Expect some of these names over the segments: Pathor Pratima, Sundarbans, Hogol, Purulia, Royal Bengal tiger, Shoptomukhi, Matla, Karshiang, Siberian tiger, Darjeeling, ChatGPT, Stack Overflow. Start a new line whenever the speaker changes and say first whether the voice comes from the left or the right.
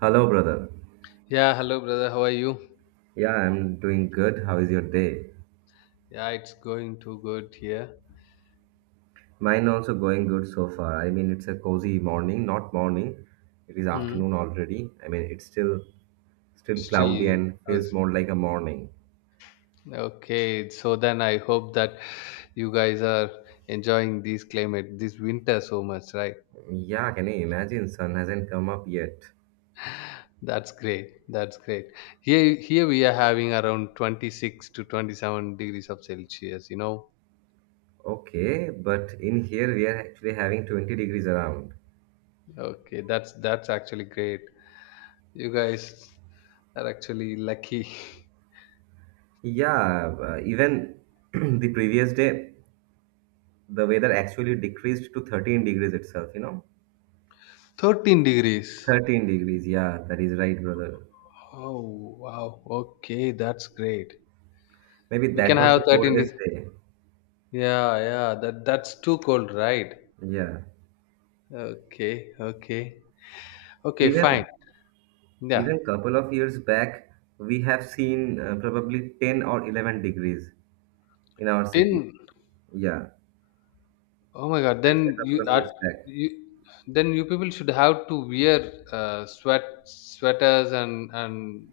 right: Hello, brother.
left: Yeah, hello brother. How are you?
right: Yeah, I'm doing good. How is your day?
left: Yeah, it's going too good here.
right: Mine also going good so far. I mean, it's a cozy morning, not morning. It is
left: Hmm.
right: afternoon already. I mean, it's still cloudy
left: Still,
right: and feels
left: how's-
right: more like a morning.
left: okay. So then I hope that you guys are enjoying this climate, this winter so much, right?
right: Yeah, can you imagine? Sun hasn't come up yet.
left: That's great. That's great. Here we are having around 26 to 27 degrees of Celsius, you know.
right: Okay, but in here we are actually having 20 degrees around.
left: Okay, that's actually great. You guys are actually lucky.
right: Yeah, even the previous day, the weather actually decreased to 13 degrees itself, you know?
left: 13 degrees.
right: 13 degrees. Yeah, that is right, brother.
left: Oh, wow. Okay, that's great.
right: Maybe
left: We
right: that
left: can
right: was the
left: have 13.
right: coldest day.
left: Yeah, yeah, that's too cold, right?
right: Yeah.
left: Okay, okay, okay, fine.
right: Even
left: Yeah,
right: even couple of years back, we have seen probably 10 or 11 degrees in our city.
left: then
right: Yeah.
left: oh my God,
right: Just a
left: then
right: couple
left: you
right: of
left: are
right: years back.
left: you then you people should have to wear sweaters and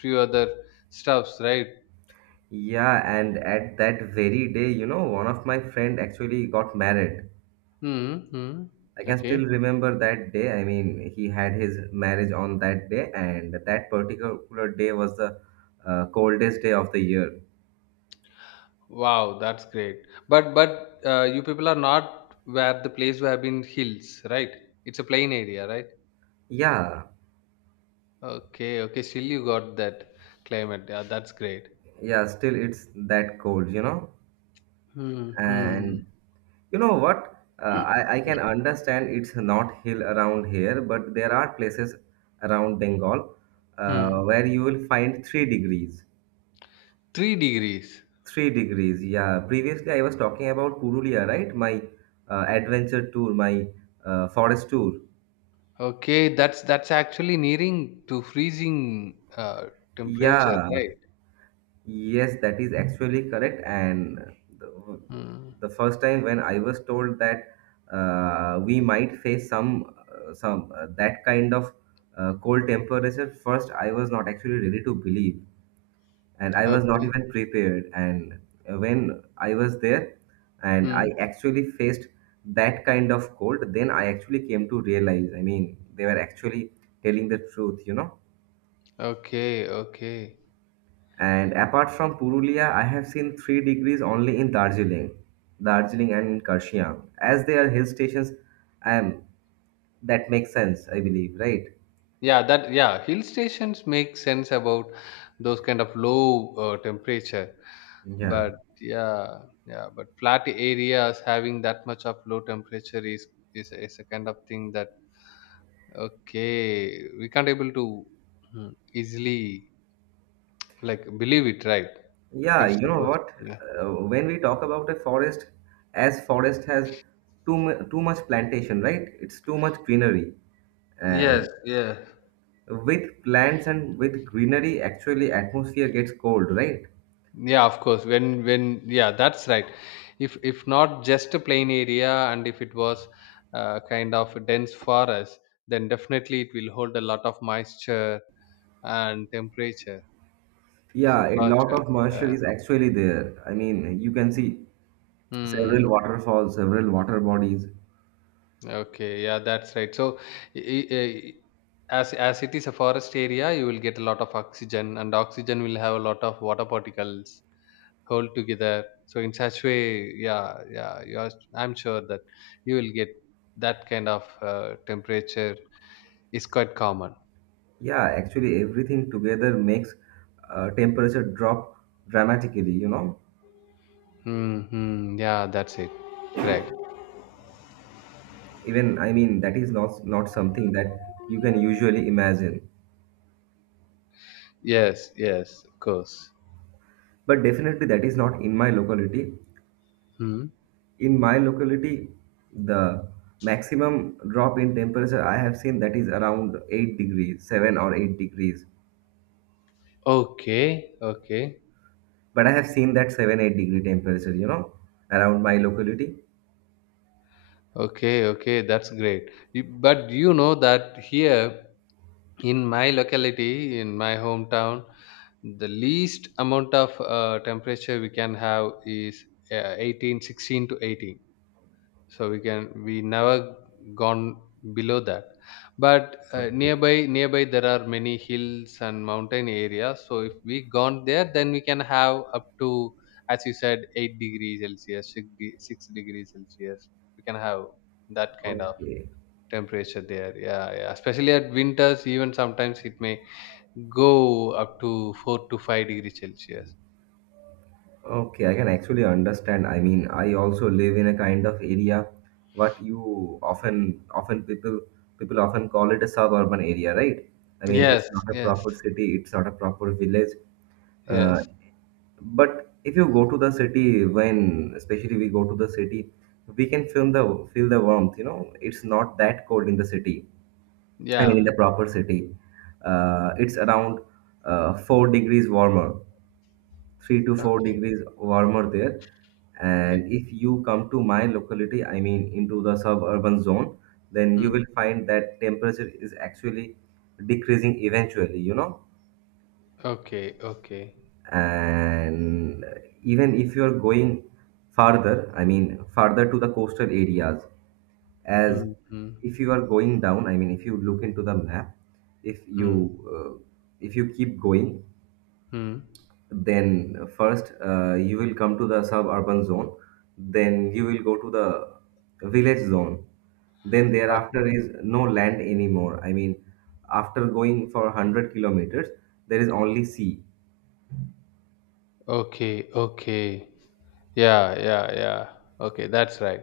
left: few other stuffs, right?
right: Yeah, and at that very day, one of my friend actually got married.
left: Mm-hmm.
right: I can still
left: Okay.
right: remember that day. I mean, he had his marriage on that day, and that particular day was the coldest day of the year.
left: Wow, that's great. But you people are not where the place where have been hills, right? It's a plain area, right?
right: Yeah,
left: Okay, okay. Still you got that climate. Yeah, that's great.
right: yeah, still it's that cold.
left: Hmm, hmm.
right: And you know what? Uh, I, I can understand it's not hill around here, but there are places around Bengal
left: Hmm.
right: where you will find 3 degrees.
left: 3 degrees.
right: 3 degrees, yeah. Previously, I was talking about Purulia, right? My adventure tour, my forest tour.
left: Okay, that's actually nearing to freezing temperature,
right: Yeah,
left: right?
right: yes, that is actually correct. And the,
left: Hmm.
right: the first time when I was told that we might face some that kind of cold temperature, first I was not actually ready to believe, and I was not
left: Okay.
right: even prepared. And when I was there, and
left: Hmm.
right: I actually faced that kind of cold, then I actually came to realize. I mean, they were actually telling the truth.
left: Okay, okay.
right: And apart from Purulia, I have seen 3 degrees only in Darjeeling, and in Karshiang. As they are hill stations, I am that makes sense, I believe, right?
left: Yeah, that yeah, hill stations make sense about those kind of low temperature.
right: Yeah.
left: But yeah, yeah, but flat areas having that much of low temperature is a kind of thing that okay, we can't able to easily like believe it, right?
right: Yeah,
left: If
right: you know
left: suppose,
right: what?
left: yeah.
right: When we talk about a forest, as forest has too much plantation, right? It's too much greenery.
left: Yes,
right: And
left: yeah.
right: with plants and with greenery, actually atmosphere gets cold, right?
left: Yeah, of course. When yeah, that's right. If not just a plain area and if it was kind of a dense forest, then definitely it will hold a lot of moisture and temperature. So
right: Yeah, a lot
left: faster,
right: of moisture
left: yeah.
right: is actually there. I mean, you can see several
left: Hmm.
right: waterfalls, several water bodies.
left: Okay. Yeah, that's right. So, i- i- i- as it is a forest area, you will get a lot of oxygen, and oxygen will have a lot of water particles hold together. So in such way, yeah, yeah, you are I'm sure that you will get that kind of temperature is quite common.
right: Yeah, actually, everything together makes temperature drop dramatically.
left: Hmm, yeah, that's it, correct.
right: Even, I mean, that is not, not something that you can usually imagine.
left: Yes, yes, of course.
right: But definitely, that is not in my locality.
left: Hmm.
right: In my locality, the maximum drop in temperature I have seen that is around 8 degrees, 7 or 8 degrees.
left: Okay, okay.
right: But I have seen that 7 8-degree temperature, around my locality.
left: Okay, okay, that's great. But you know that here in my locality, in my hometown, the least amount of temperature we can have is 18, 16 to 18, so we never gone below that. But
right: Okay,
left: nearby there are many hills and mountain areas, so if we gone there then we can have up to, as you said, 8 degrees celsius, 6, 6 degrees celsius. We can have that kind of
right: okay.
left: temperature there. Yeah, yeah, especially at winters, even sometimes it may go up to 4 to 5 degrees celsius.
right: Okay, I can actually understand. I mean, I also live in a kind of area what you often people often call it a suburban area, right? I mean, it's
left: Yes,
right: not a
left: yes,
right: proper city, it's not a proper village. Uh,
left: yes.
right: but if you go to the city, when especially we go to the city, we can feel the warmth. It's not that cold in the city. I mean, in
left: Yeah,
right: the proper city, it's around 4 degrees warmer, three to four
left: okay,
right: degrees warmer there.
left: okay.
right: And if you come to my locality, I mean into the suburban zone, then you
left: Hmm.
right: will find that temperature is actually decreasing eventually.
left: Okay, okay.
right: And even if you're going farther, I mean farther to the coastal areas, as
left: Mm, mm,
right: if you are going down, I mean if you look into the map, if you
left: mm,
right: uh, if you keep going,
left: mm.
right: then first you will come to the suburban zone, then you will go to the village zone, then
left: Okay,
right: thereafter is no land anymore. I mean, after going for 100 kilometers, there is only sea.
left: okay, okay. Yeah, yeah, yeah. Okay, that's right.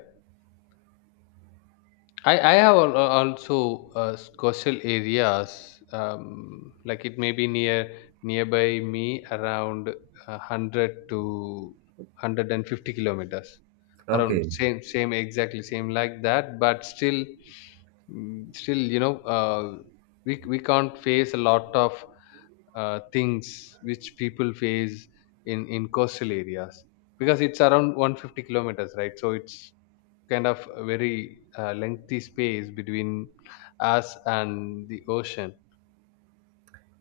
left: I have also coastal areas. Like it may be nearby me around 100 to 150 kilometers. Around
right: Okay,
left: same exactly same like that, but still, still, we can't face a lot of things which people face in coastal areas, because it's around 150 kilometers, right? So it's kind of a very lengthy space between us and the ocean.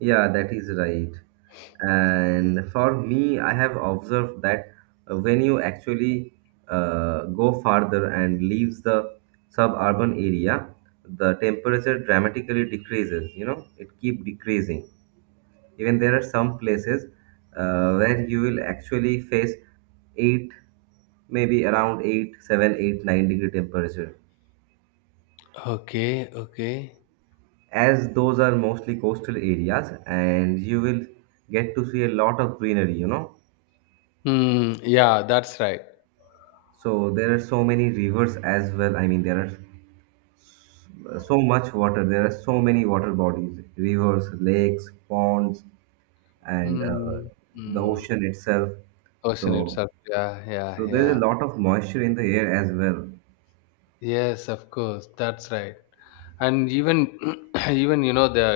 right: yeah, that is right. And for me I have observed that when you actually go farther and leaves the suburban area, the temperature dramatically decreases. It keep decreasing. Even there are some places where you will actually face 8, maybe around 8, 7, 8, 9 degree temperature.
left: Okay, okay.
right: As those are mostly coastal areas, and you will get to see a lot of greenery.
left: Hmm. Yeah, that's right.
right: So there are so many rivers as well. I mean, there are so much water. There are so many water bodies, rivers, lakes, ponds, and
left: Hmm.
right: the
left: Hmm.
right: ocean itself.
left: Ocean
right: So,
left: itself, yeah, yeah,
right: so, there's a
left: yeah.
right: lot of moisture in the air as well.
left: Yes, of course. That's right. And even even you know the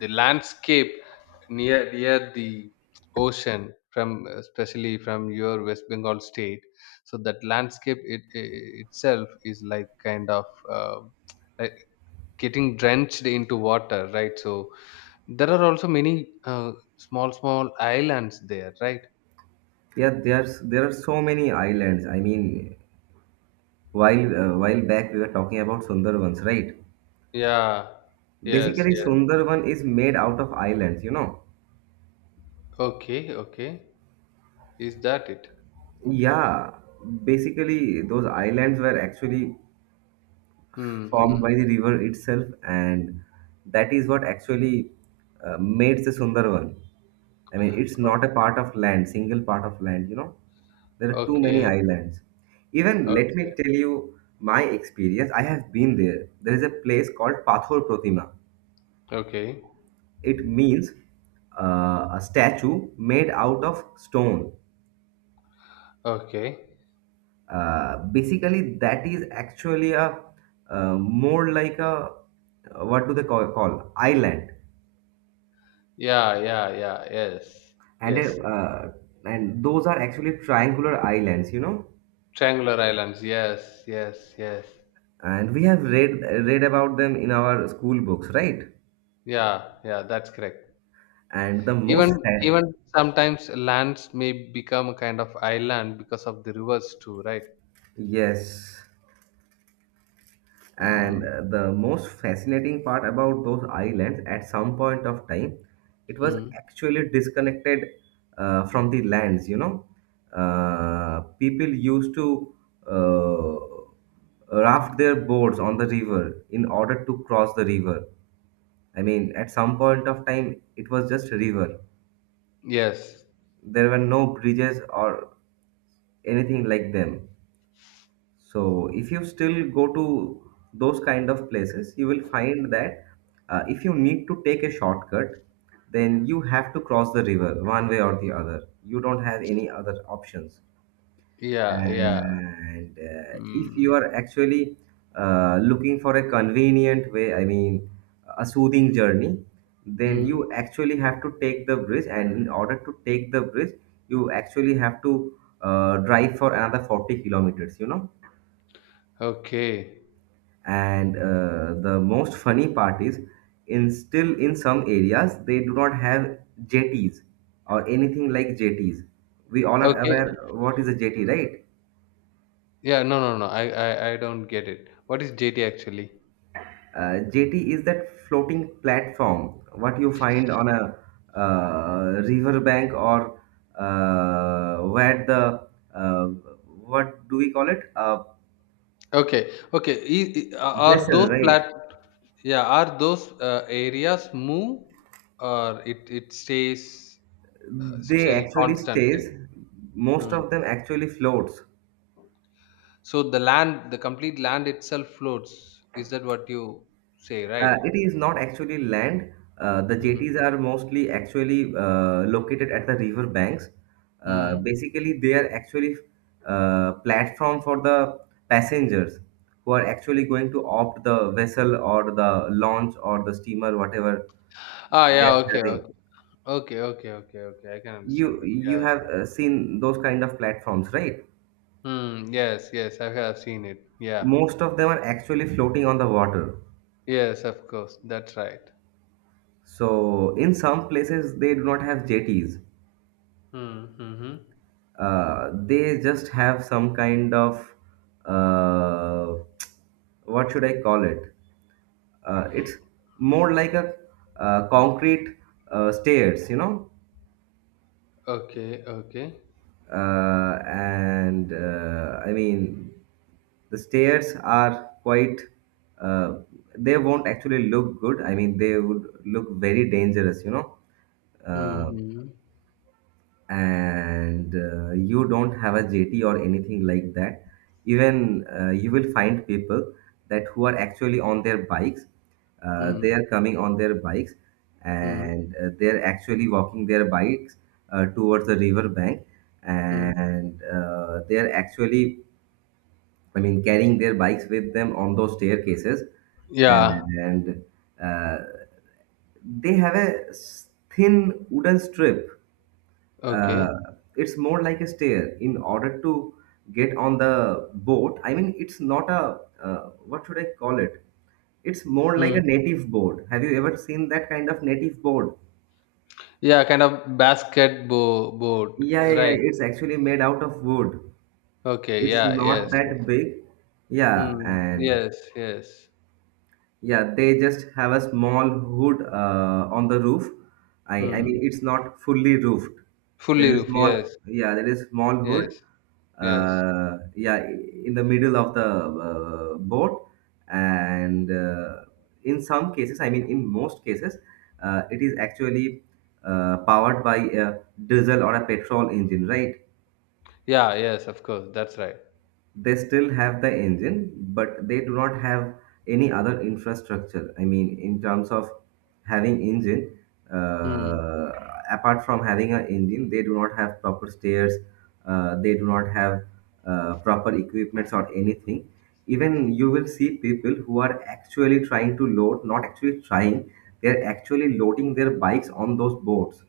left: the landscape near the ocean, from especially from your West Bengal state. So that landscape, it itself is like kind of like getting drenched into water, right? So there are also many small islands there, right?
right: Yeah, there are so many islands. I mean, while back we were talking about Sundarbans, right?
left: Yeah. Yes.
right: Basically,
left: Yeah.
right: Sundarban is made out of islands. You know?
left: Okay. Okay. Is that it?
right: Yeah. Basically, those islands were actually
left: Hmm,
right: formed
left: hmm.
right: by the river itself, and that is what actually made the Sundarban. I mean, it's not a part of land, single part of land. There are too many
left: Okay,
right: islands. Even let me
left: okay,
right: tell you my experience. I have been there. There is a place called Pathor Pratima.
left: okay,
right: It means a statue made out of stone.
left: okay.
right: Basically, that is actually a more like a what do they call, call island.
left: Yeah, yeah, yeah, yes,
right: and
left: yes.
right: uh, and those are actually triangular islands.
left: Triangular islands, yes, yes, yes.
right: And we have read about them in our school books, right?
left: Yeah, yeah, that's correct.
right: and the most
left: Even
right: fa-
left: even sometimes lands may become a kind of island because of the rivers too, right?
right: Yes, and
left: Mm,
right: the most fascinating part about those islands at some point of time, it was
left: mm.
right: actually disconnected from the lands. People used to uh, raft their boats on the river in order to cross the river. I mean, at some point of time, it was just a river.
left: Yes.
right: There were no bridges or anything like them. So, if you still go to those kind of places, you will find that if you need to take a shortcut, then you have to cross the river one way or the other. You don't have any other options.
left: Yeah, yeah.
right: And if
left: Mm,
right: you are actually looking for a convenient way, I mean, a soothing journey, then
left: mm.
right: you actually have to take the bridge. And in order to take the bridge, you actually have to drive for another 40 kilometers.
left: Okay.
right: And the most funny part is, in some areas, they do not have jetties or anything like jetties. We all are
left: Okay.
right: aware what is a jetty, right?
left: Yeah, no, no, no. I don't get it. What is JT actually?
right: Jetty is that floating platform, what you find on a river bank or where the uh, what do we call it? A
left: Okay, okay. Are
right: vessel,
left: those
right: right?
left: plat? Yeah, are those areas move or it stays
right: They
left: still
right: actually
left: constantly?
right: stays. Most
left: Mm.
right: of them actually floats.
left: So the land, the complete land itself floats. Is that what you say, right?
right: It is not actually land. The
left: Mm.
right: jetties are mostly actually located at the river banks.
left: Mm.
right: Basically, they are actually platform for the passengers who are actually going to opt the vessel or the launch or the steamer, whatever
left: Ah,
right: they
left: yeah.
right: are
left: Okay,
right: having.
left: okay, okay, okay, okay, okay. I can understand
right: You
left: that.
right: you
left: Yeah.
right: have seen those kind of platforms, right?
left: Mm, yes, yes. I have seen it. Yeah.
right: Most of them are actually floating on the water.
left: Yes, of course. That's right.
right: So in some places they do not have jetties.
left: Mm-hmm.
right: They just have some kind of uh, what should I call it? It's more like a concrete stairs.
left: Okay, okay.
right: And I mean, the stairs are quite. Uh, they won't actually look good. I mean, they would look very dangerous.
left: Hmm.
right: Uh,
left: Hmm.
right: and you don't have a JT or anything like that, even you will find people that who are actually on their bikes.
left: Hmm,
right: They are coming on their bikes
left: hmm.
right: and they're actually walking their bikes towards the river bank
left: Mm.
right: and they're actually I mean carrying their bikes with them on those staircases
left: Yeah.
right: and uh, they have a thin wooden strip
left: Okay.
right: uh, it's more like a stair in order to get on the boat. I mean, it's not a, what should I call it? It's more like
left: Mm.
right: a native board. Have you ever seen that kind of native board?
left: Yeah, kind of basket boat,
right: Yeah, yeah,
left: right.
right: yeah, it's actually made out of wood.
left: Okay.
right: It's
left: Yeah.
right: not
left: Yes. Yes.
right: that big. Yeah.
left: Mm.
right: And,
left: Yes. Yes.
right: yeah, they just have a small hood on the roof. I
left: Mm.
right: mean it's not fully roofed. There
left: Fully
right: is a
left: roof.
right: small,
left: Yes.
right: yeah, there is small
left: Yes.
right: hood.
left: Yes.
right: Yeah, in the middle of the boat, and in some cases, I mean in most cases, it is actually powered by a diesel or a petrol engine, right?
left: Yeah. Yes. Of course. That's right.
right: They still have the engine, but they do not have any other infrastructure. I mean, in terms of having engine,
left: Hmm.
right: uh, apart from having an engine, they do not have proper stairs. They do not have proper equipments or anything. Even you will see people who are actually trying to load, not actually trying, they are actually loading their bikes on those boats.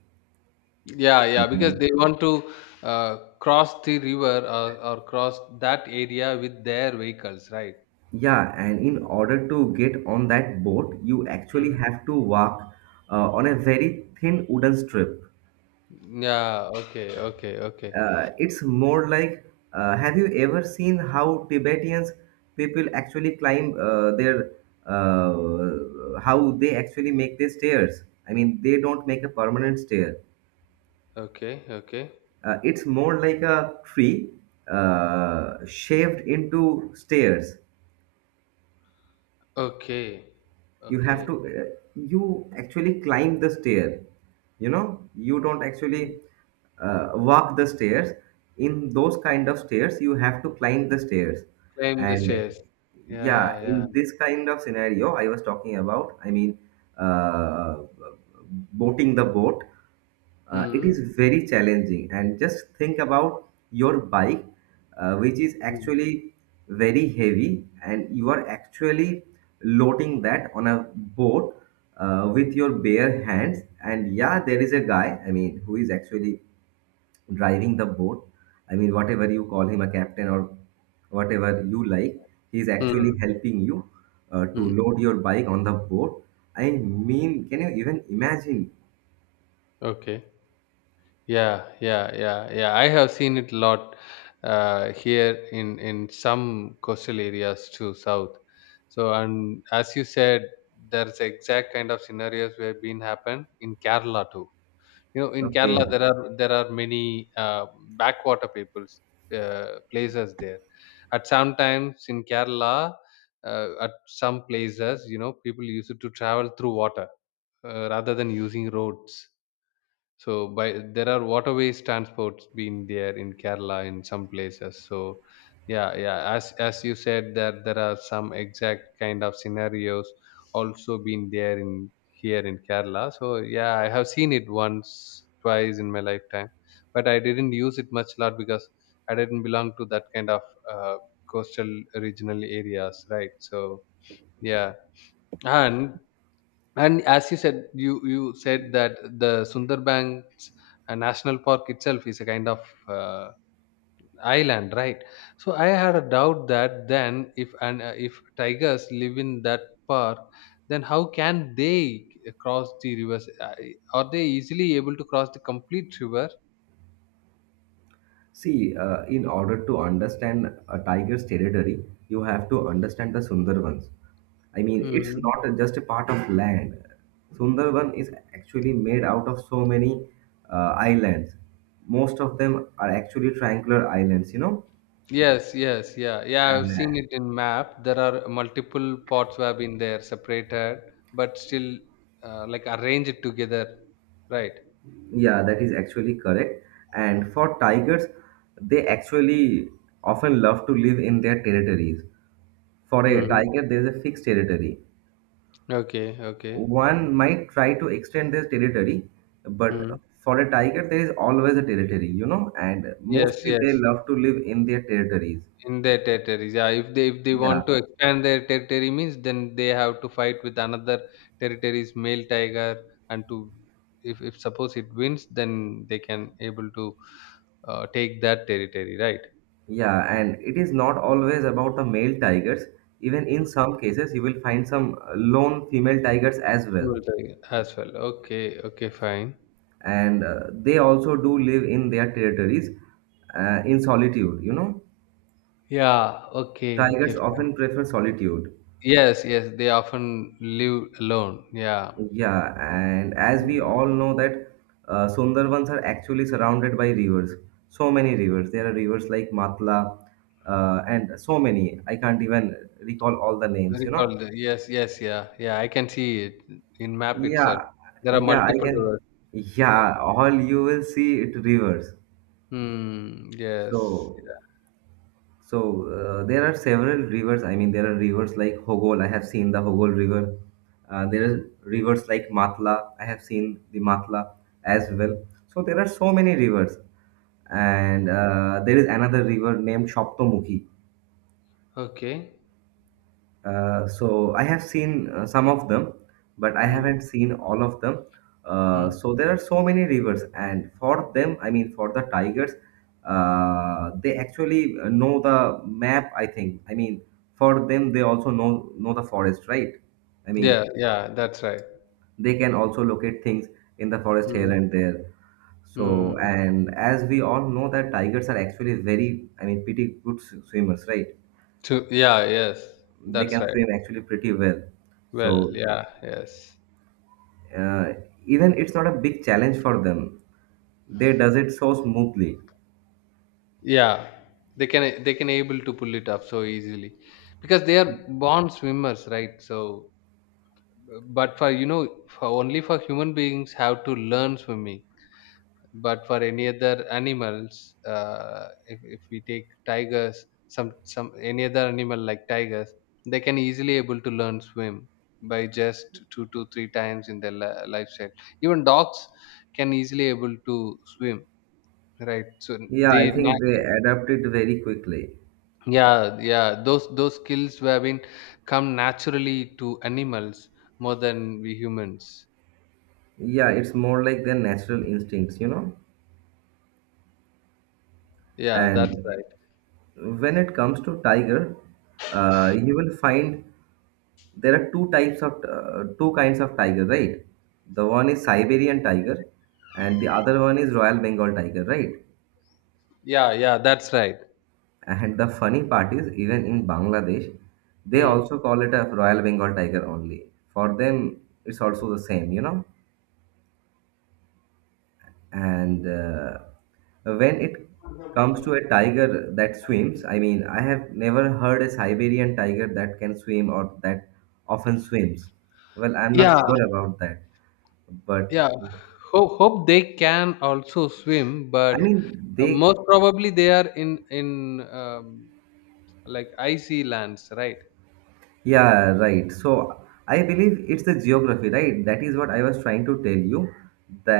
left: Yeah, yeah, because they want to cross the river, or cross that area with their vehicles, right?
right: Yeah, and in order to get on that boat, you actually
left: Mm.
right: have to walk on a very thin wooden strip.
left: Yeah, okay, okay, okay,
right: It's more like, have you ever seen how Tibetans people actually climb how they actually make their stairs? I mean, they don't make a permanent stair.
left: okay, okay,
right: It's more like a tree shaved into stairs.
left: okay,
right: You have
left: okay.
right: to you actually climb the stair. You don't actually walk the stairs. In those kind of stairs you have to climb the stairs.
left: Claim the
right: And
left: shares. Yeah,
right: yeah,
left: yeah.
right: in this kind of scenario I was talking about, I mean, uh, boating the boat, it is
left: Hmm.
right: very challenging, and just think about your bike, which is
left: Hmm.
right: actually very heavy, and you are actually loading that on a boat with your bare hands. And yeah, there is a guy, I mean, who is actually driving the boat. I mean, whatever you call him, a captain or whatever you like, he is
left: Mm.
right: actually helping you to
left: Mm.
right: load your bike on the boat. I mean, can you even imagine?
left: Okay. Yeah, yeah, yeah, yeah. I have seen it a lot here in some coastal areas too, south. So, and as you said, there's exact kind of scenarios we have been happened in Kerala too. You know, in Kerala
right: Okay.
left: there are many backwater peoples places there. At some times in Kerala, at some places, people used to travel through water rather than using roads. So by there are waterways transports been there in Kerala in some places. So yeah, yeah. As you said, that there are some exact kind of scenarios also been there in here in Kerala. So yeah, I have seen it once, twice in my lifetime, but I didn't use it much lot because I didn't belong to that kind of uh, coastal regional areas, right? So yeah. And and as you said, you said that the Sundarbans national park itself is a kind of uh, island, right? So I had a doubt that then if tigers live in that park, then how can they cross the rivers? Are they easily able to cross the complete river?
right: See, in order to understand a tiger's territory, you have to understand the Sundarbans. I mean, it's
left: Hmm.
right: not just a part of land. Sundarban is actually made out of so many islands. Most of them are actually triangular islands, you know.
left: Yes, yes, yeah, yeah. I've
right: And
left: seen it in map. There are multiple pots have been there separated, but still like arranged together, right?
right: yeah, that is actually correct. And for tigers, they actually often love to live in their territories. For a
left: Mhm.
right: tiger, there is a fixed territory.
left: Okay, okay.
right: One might try to extend their territory,
left: Mm.
right: but for a tiger, there is always a territory, you know, and
left: Yes,
right: mostly they
left: yes.
right: love to live in their territories.
left: In their territories. Yeah, if they
right: Yeah,
left: want to expand their territory means then they have to fight with another territory's male tiger, and to if suppose it wins then they can able to take that territory, right?
right: yeah, and it is not always about the male tigers. Even in
left: Mhm.
right: some cases, you will find some lone female tigers as well.
left: Female tiger as well. Okay, okay, fine.
right: And they also do live in their territories in solitude, you know.
left: Yeah, okay, okay,
right: Tigers
left: fine.
right: often prefer solitude.
left: Yes, yes, they often live alone. Yeah.
right: Yeah, and as we all know that Sundarbans are actually surrounded by rivers. So many rivers. There are rivers like Matla, and so many. I can't even recall all the names, you know.
left: Recalled. Yes, yes, yeah, yeah. I can see it in map itself.
right: Yeah,
left: There are
right: yeah, I
left: multiple
right: can.
left: rivers. Yeah.
right: Yeah, all you will see it rivers.
left: Hmm. Yes. Yeah.
right: So So there are several rivers. I mean, there are rivers like Hogol. I have seen the Hogol River. There are rivers like Matla. I have seen the Matla as well. So there are so many rivers, and there is another river named Shoptomukhi.
left: Okay.
right: So I have seen some of them, but I
left: Hmm.
right: haven't seen all of them. Uh,
left: Hmm.
right: so there are so many rivers, and for them, I mean for the tigers, they actually know the map, I think. I mean, for them, they also know the forest, right? I mean,
left: Yeah. Yeah. That's right.
right: they can also locate things in the forest here
left: Hmm.
right: and there. So,
left: Hmm.
right: and as we all know that tigers are actually very, I mean, pretty good swimmers, right?
left: To Yeah. Yes.
right: They
left: That's
right: can
left: right.
right: swim actually pretty well.
left: Well.
right: So
left: Yeah. Yes.
right: uh, Even it's not a big challenge for them, they does it so smoothly.
left: Yeah. They can able to pull it up so easily, because they are born swimmers, right? So, but for you know, for only for human beings have to learn swimming, but for any other animals, if we take tigers, some any other animal like tigers, they can easily able to learn swim by just two to three times in their lifestyle. Even dogs can easily able to swim, right? So
right: Yeah, I
left: they
right: think they
left: nat-
right: adapt it very quickly.
left: yeah, yeah. Those skills have been come naturally to animals, more than we humans.
right: Yeah, it's more like their natural instincts, you know.
left: Yeah, that's
right: And
left: right.
right: when it comes to tiger, you will find there are two types of two kinds of tiger, right? The one is Siberian tiger and the other one is Royal Bengal tiger, right?
left: Yeah, yeah, that's right.
right: And the funny part is, even in Bangladesh, they
left: Hmm.
right: also call it a Royal Bengal tiger only. For them, it's also the same, you know. And When it comes to a tiger that swims, I mean, I have never heard a Siberian tiger that can swim or that often swims. Well, I'm not
left: Yeah,
right: sure about that, but
left: yeah. Hope they can also swim,
right: I
left: but
right: mean, they.
left: most probably they are in like icy lands, right?
right: Yeah, right. So I believe it's the geography, right? That is what I was trying to tell you,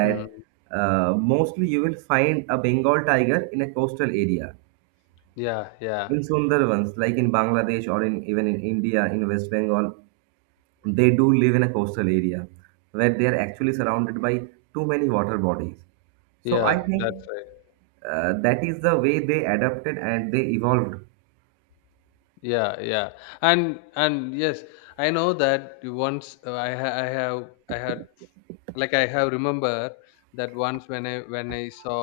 left: Hmm.
right: mostly you will find a Bengal tiger in a coastal area.
left: Yeah, yeah,
right: In Sundarbans, like in Bangladesh or in even in India, in West Bengal, they do live in a coastal area where they are actually surrounded by too many water bodies. So
left: yeah.
right: I
left: That's
right: think
left: right.
right: that is the way they adapted and they evolved.
left: Yeah, yeah. And yes, I know that once I ha- I have I had like I have remember that once when I saw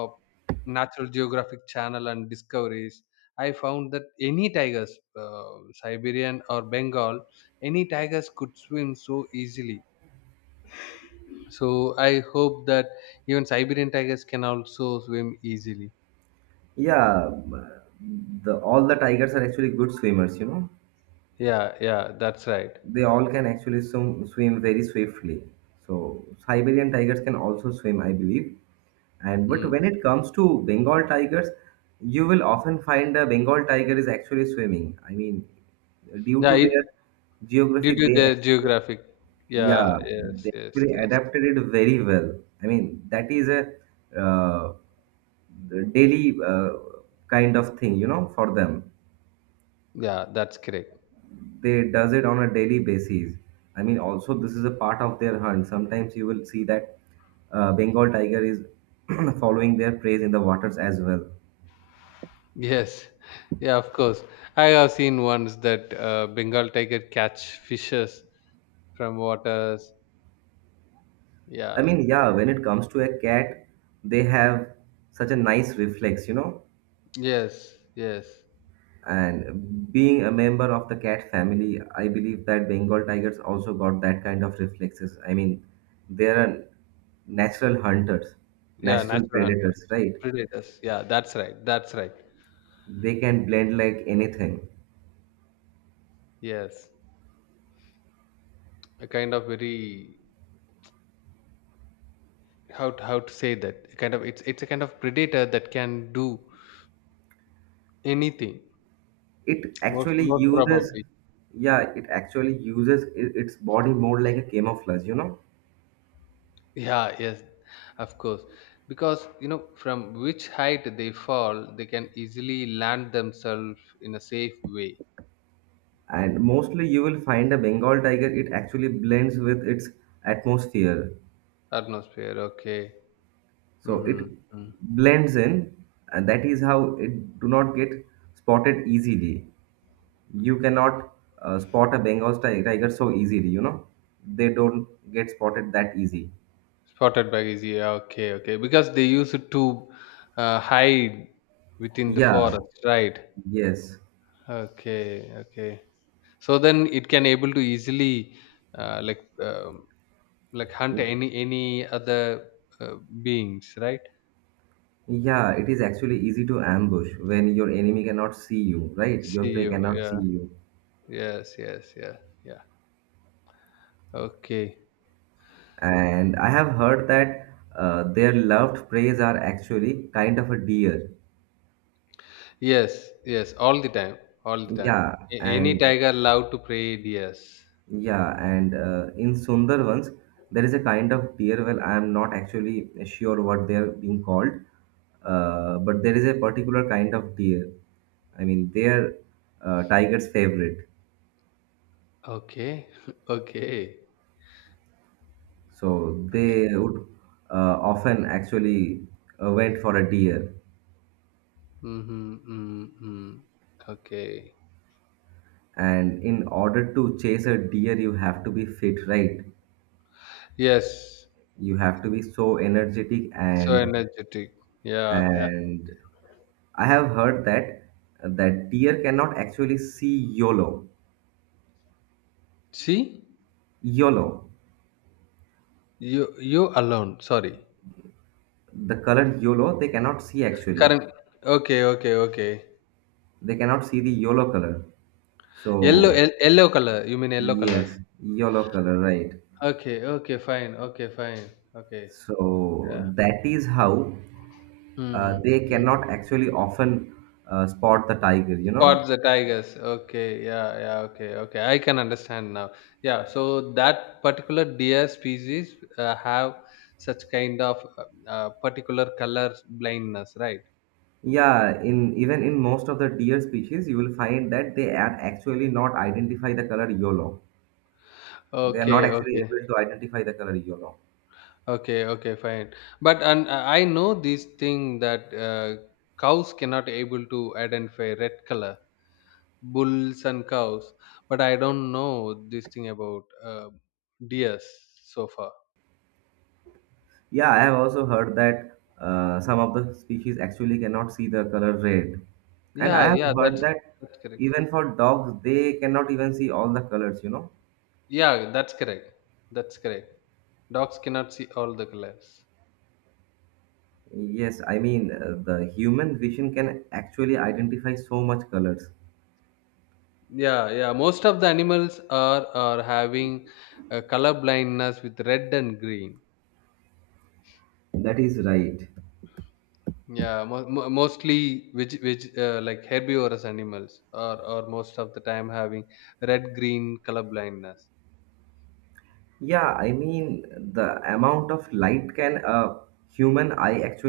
left: natural geographic channel and discoveries. I found that any tigers, uh, Siberian or Bengal, any tigers could swim so easily, so I hope that even Siberian tigers can also swim easily.
right: Yeah, the all the tigers are actually good swimmers, you know.
left: Yeah, yeah, that's right.
right: They all can actually swim very swiftly. So Siberian tigers can also swim, I believe. And but
left: Mm.
right: when it comes to Bengal tigers, you will often find a Bengal tiger is actually swimming. I mean, due
left: Yeah,
right: to their geography,
left: due to
right: they
left: their
right: actually.
left: geographic, yeah,
right: Yeah,
left: yes,
right: they
left: yes,
right: actually
left: yes,
right: adapted it very well. I mean, that is a uh, daily kind of thing, you know, for them.
left: yeah, that's correct.
right: They does it on a daily basis. I mean, also this is a part of their hunt. Sometimes you will see that Bengal tiger is following their prey in the waters as well.
left: Yes, yeah, of course. I have seen once that Bengal tiger catch fishes from waters.
right: I
left: Yeah,
right: mean, yeah, when it comes to a cat, they have such a nice reflex, you know.
left: yes, yes,
right: And being a member of the cat family, I believe that Bengal tigers also got that kind of reflexes. I mean, they are natural hunters,
left: yeah,
right: natural
left: natural hunter
right: predators, right?
left: predators. Yeah, that's right, that's right.
right: They can blend like anything.
left: Yes, a kind of very how to say that, a kind of, it's a kind of predator that can do anything.
right: It
left: Most
right: actually
left: most
right: uses,
left: probably,
right: yeah, it actually uses its body more like a camouflage, you know.
left: yeah, yes, of course. Because from which height they fall, they can easily land themselves in a safe way.
right: And mostly you will find a Bengal tiger, it actually blends with its atmosphere.
left: Atmosphere, okay.
right: So it
left: Mm-hmm, mm.
right: blends in, and that is how it do not get spotted easily. You cannot spot a Bengal tiger so easily, you know. They don't get spotted that easy.
left: Spotted bag is, yeah, okay, okay. Because they use it to hide within the
right: Yeah,
left: forest, right?
right: yes.
left: Okay, okay. So then it can able to easily uh, like um, like hunt any other uh, beings, right?
right: Yeah, it is actually easy to ambush when your enemy cannot see you, right? Your
left: See
right: prey
left: you.
right: cannot see
left: Yeah.
right: you.
left: Yes. Yes. Yeah. Yeah. Okay.
right: And I have heard that their loved preys are actually kind of a deer.
left: Yes, yes, all the time, all the time.
right: Yeah,
left: Any
right: and
left: tiger love to pray? Deers.
right: yeah, and in Sundarbans, there is a kind of deer. Well, I am not actually sure what they are being called, but there is a particular kind of deer. I mean, they are tiger's favorite.
left: Okay, okay,
right: So
left: okay.
right: they would often actually went for a deer.
left: Mm-hmm, mm-hmm. Okay.
right: And in order to chase a deer, you have to be fit, right?
left: Yes,
right: You have to be so energetic,
left: so energetic. Yeah, yeah.
right: and I have heard that that deer cannot actually see YOLO.
left: See,
right: YOLO,
left: you alone. Sorry.
right: the color YOLO, they cannot see actually.
left: Current. Okay, okay, okay.
right: They cannot see the YOLO color.
left: Yellow,
right: So
left: yellow color. You mean yellow color?
right: yes, YOLO color, right?
left: Okay, okay, fine. Okay, fine. Okay.
right: So
left: Yeah.
right: that is how
left: Hmm.
right: they cannot actually often spot the tiger, you know.
left: Towards the Tigers. Okay, yeah, yeah, okay, okay. I can understand now. Yeah, so that particular deer species have such kind of particular color blindness, right?
right: Yeah, in even in most of the deer species you will find that they are actually not identify the color yellow. They are not
left: Okay,
right: actually able
left: okay,
right: to identify the color yellow.
left: okay, okay, fine. But and I know this thing that cows cannot able to identify red color, bulls and cows, but I don't know this thing about deers so far.
right: Yeah, I have also heard that some of the species actually cannot see the color red. And I
left: Yeah,
right: have
left: yeah,
right: heard
left: that's
right: that
left: that's correct.
right: even for dogs they cannot even see all the colors, you know.
left: Yeah, that's correct. That's correct. Dogs cannot see all the colors.
right: Yes, I mean, the human vision can actually identify so much colors.
left: Yeah, yeah. Most of the animals are having color blindness with red and green.
right: That is right.
left: Yeah, mostly, which like herbivorous animals are most of the time having red green color blindness.
right: Yeah, I mean, the amount of light can a human eye actually